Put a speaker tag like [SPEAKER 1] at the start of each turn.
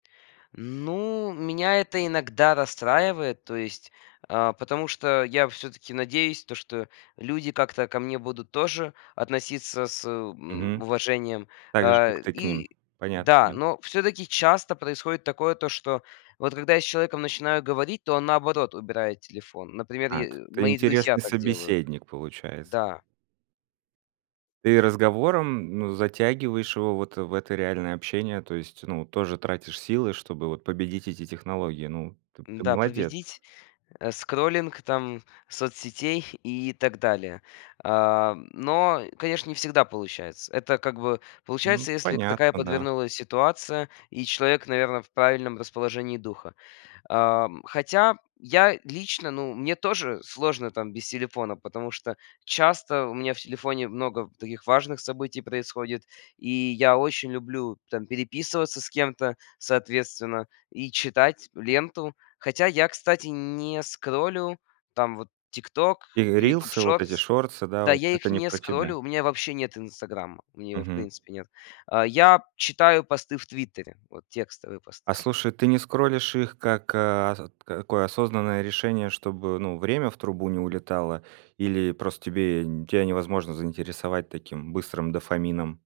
[SPEAKER 1] Ну, меня это иногда расстраивает, то есть, э, потому что я всё-таки надеюсь, то что люди как-то ко мне будут тоже относиться с, э, м,
[SPEAKER 2] Мгм.
[SPEAKER 1] уважением.
[SPEAKER 2] Так же, как
[SPEAKER 1] Э,
[SPEAKER 2] ты к ним.
[SPEAKER 1] и
[SPEAKER 2] Понятно,
[SPEAKER 1] да,
[SPEAKER 2] понятно.
[SPEAKER 1] но всё-таки часто происходит такое, то что вот когда я с человеком начинаю говорить, то он, наоборот, убирает телефон. Например,
[SPEAKER 2] Так.
[SPEAKER 1] е
[SPEAKER 2] Ты
[SPEAKER 1] мои друзья
[SPEAKER 2] интересный
[SPEAKER 1] так делают.
[SPEAKER 2] собеседник, получается.
[SPEAKER 1] Да.
[SPEAKER 2] Ты разговором, ну, затягиваешь его вот в это реальное общение. То есть, ну, тоже тратишь силы, чтобы вот победить эти технологии. Ну, т ты
[SPEAKER 1] Да.
[SPEAKER 2] молодец.
[SPEAKER 1] Победить, э, скроллинг, там, соцсетей и так далее. Э, но, конечно, не всегда получается. Это как бы
[SPEAKER 2] Мгм.
[SPEAKER 1] получается, если такая
[SPEAKER 2] Понятно, да.
[SPEAKER 1] подвернулась ситуация, и человек, наверно, в правильном расположении духа. Э, м, хотя, я лично, ну, мне тоже сложно там без телефона, потому что часто у меня в телефоне много таких важных событий происходит, и я очень люблю там переписываться с кем-то, соответственно, и читать ленту. Хотя я, кстати, не скроллю там вот "Тикток",
[SPEAKER 2] И
[SPEAKER 1] "Ютуб
[SPEAKER 2] рилсы, вот эти
[SPEAKER 1] шортс".
[SPEAKER 2] шортсы, да,
[SPEAKER 1] Да,
[SPEAKER 2] вот
[SPEAKER 1] я
[SPEAKER 2] это
[SPEAKER 1] их
[SPEAKER 2] не
[SPEAKER 1] не
[SPEAKER 2] про тебя.
[SPEAKER 1] скроллю, у меня вообще нет "Инстаграма", у меня его в
[SPEAKER 2] Мгм.
[SPEAKER 1] принципе нет. Э, я читаю посты в "Твиттере", вот текстовые посты
[SPEAKER 2] А
[SPEAKER 1] всё-та
[SPEAKER 2] слушай, ты не скроллишь их как, э, ос такое осознанное решение, чтобы, ну, время в трубу не улетало, или просто тебе нь тя невозможно заинтересовать таким быстрым дофамином?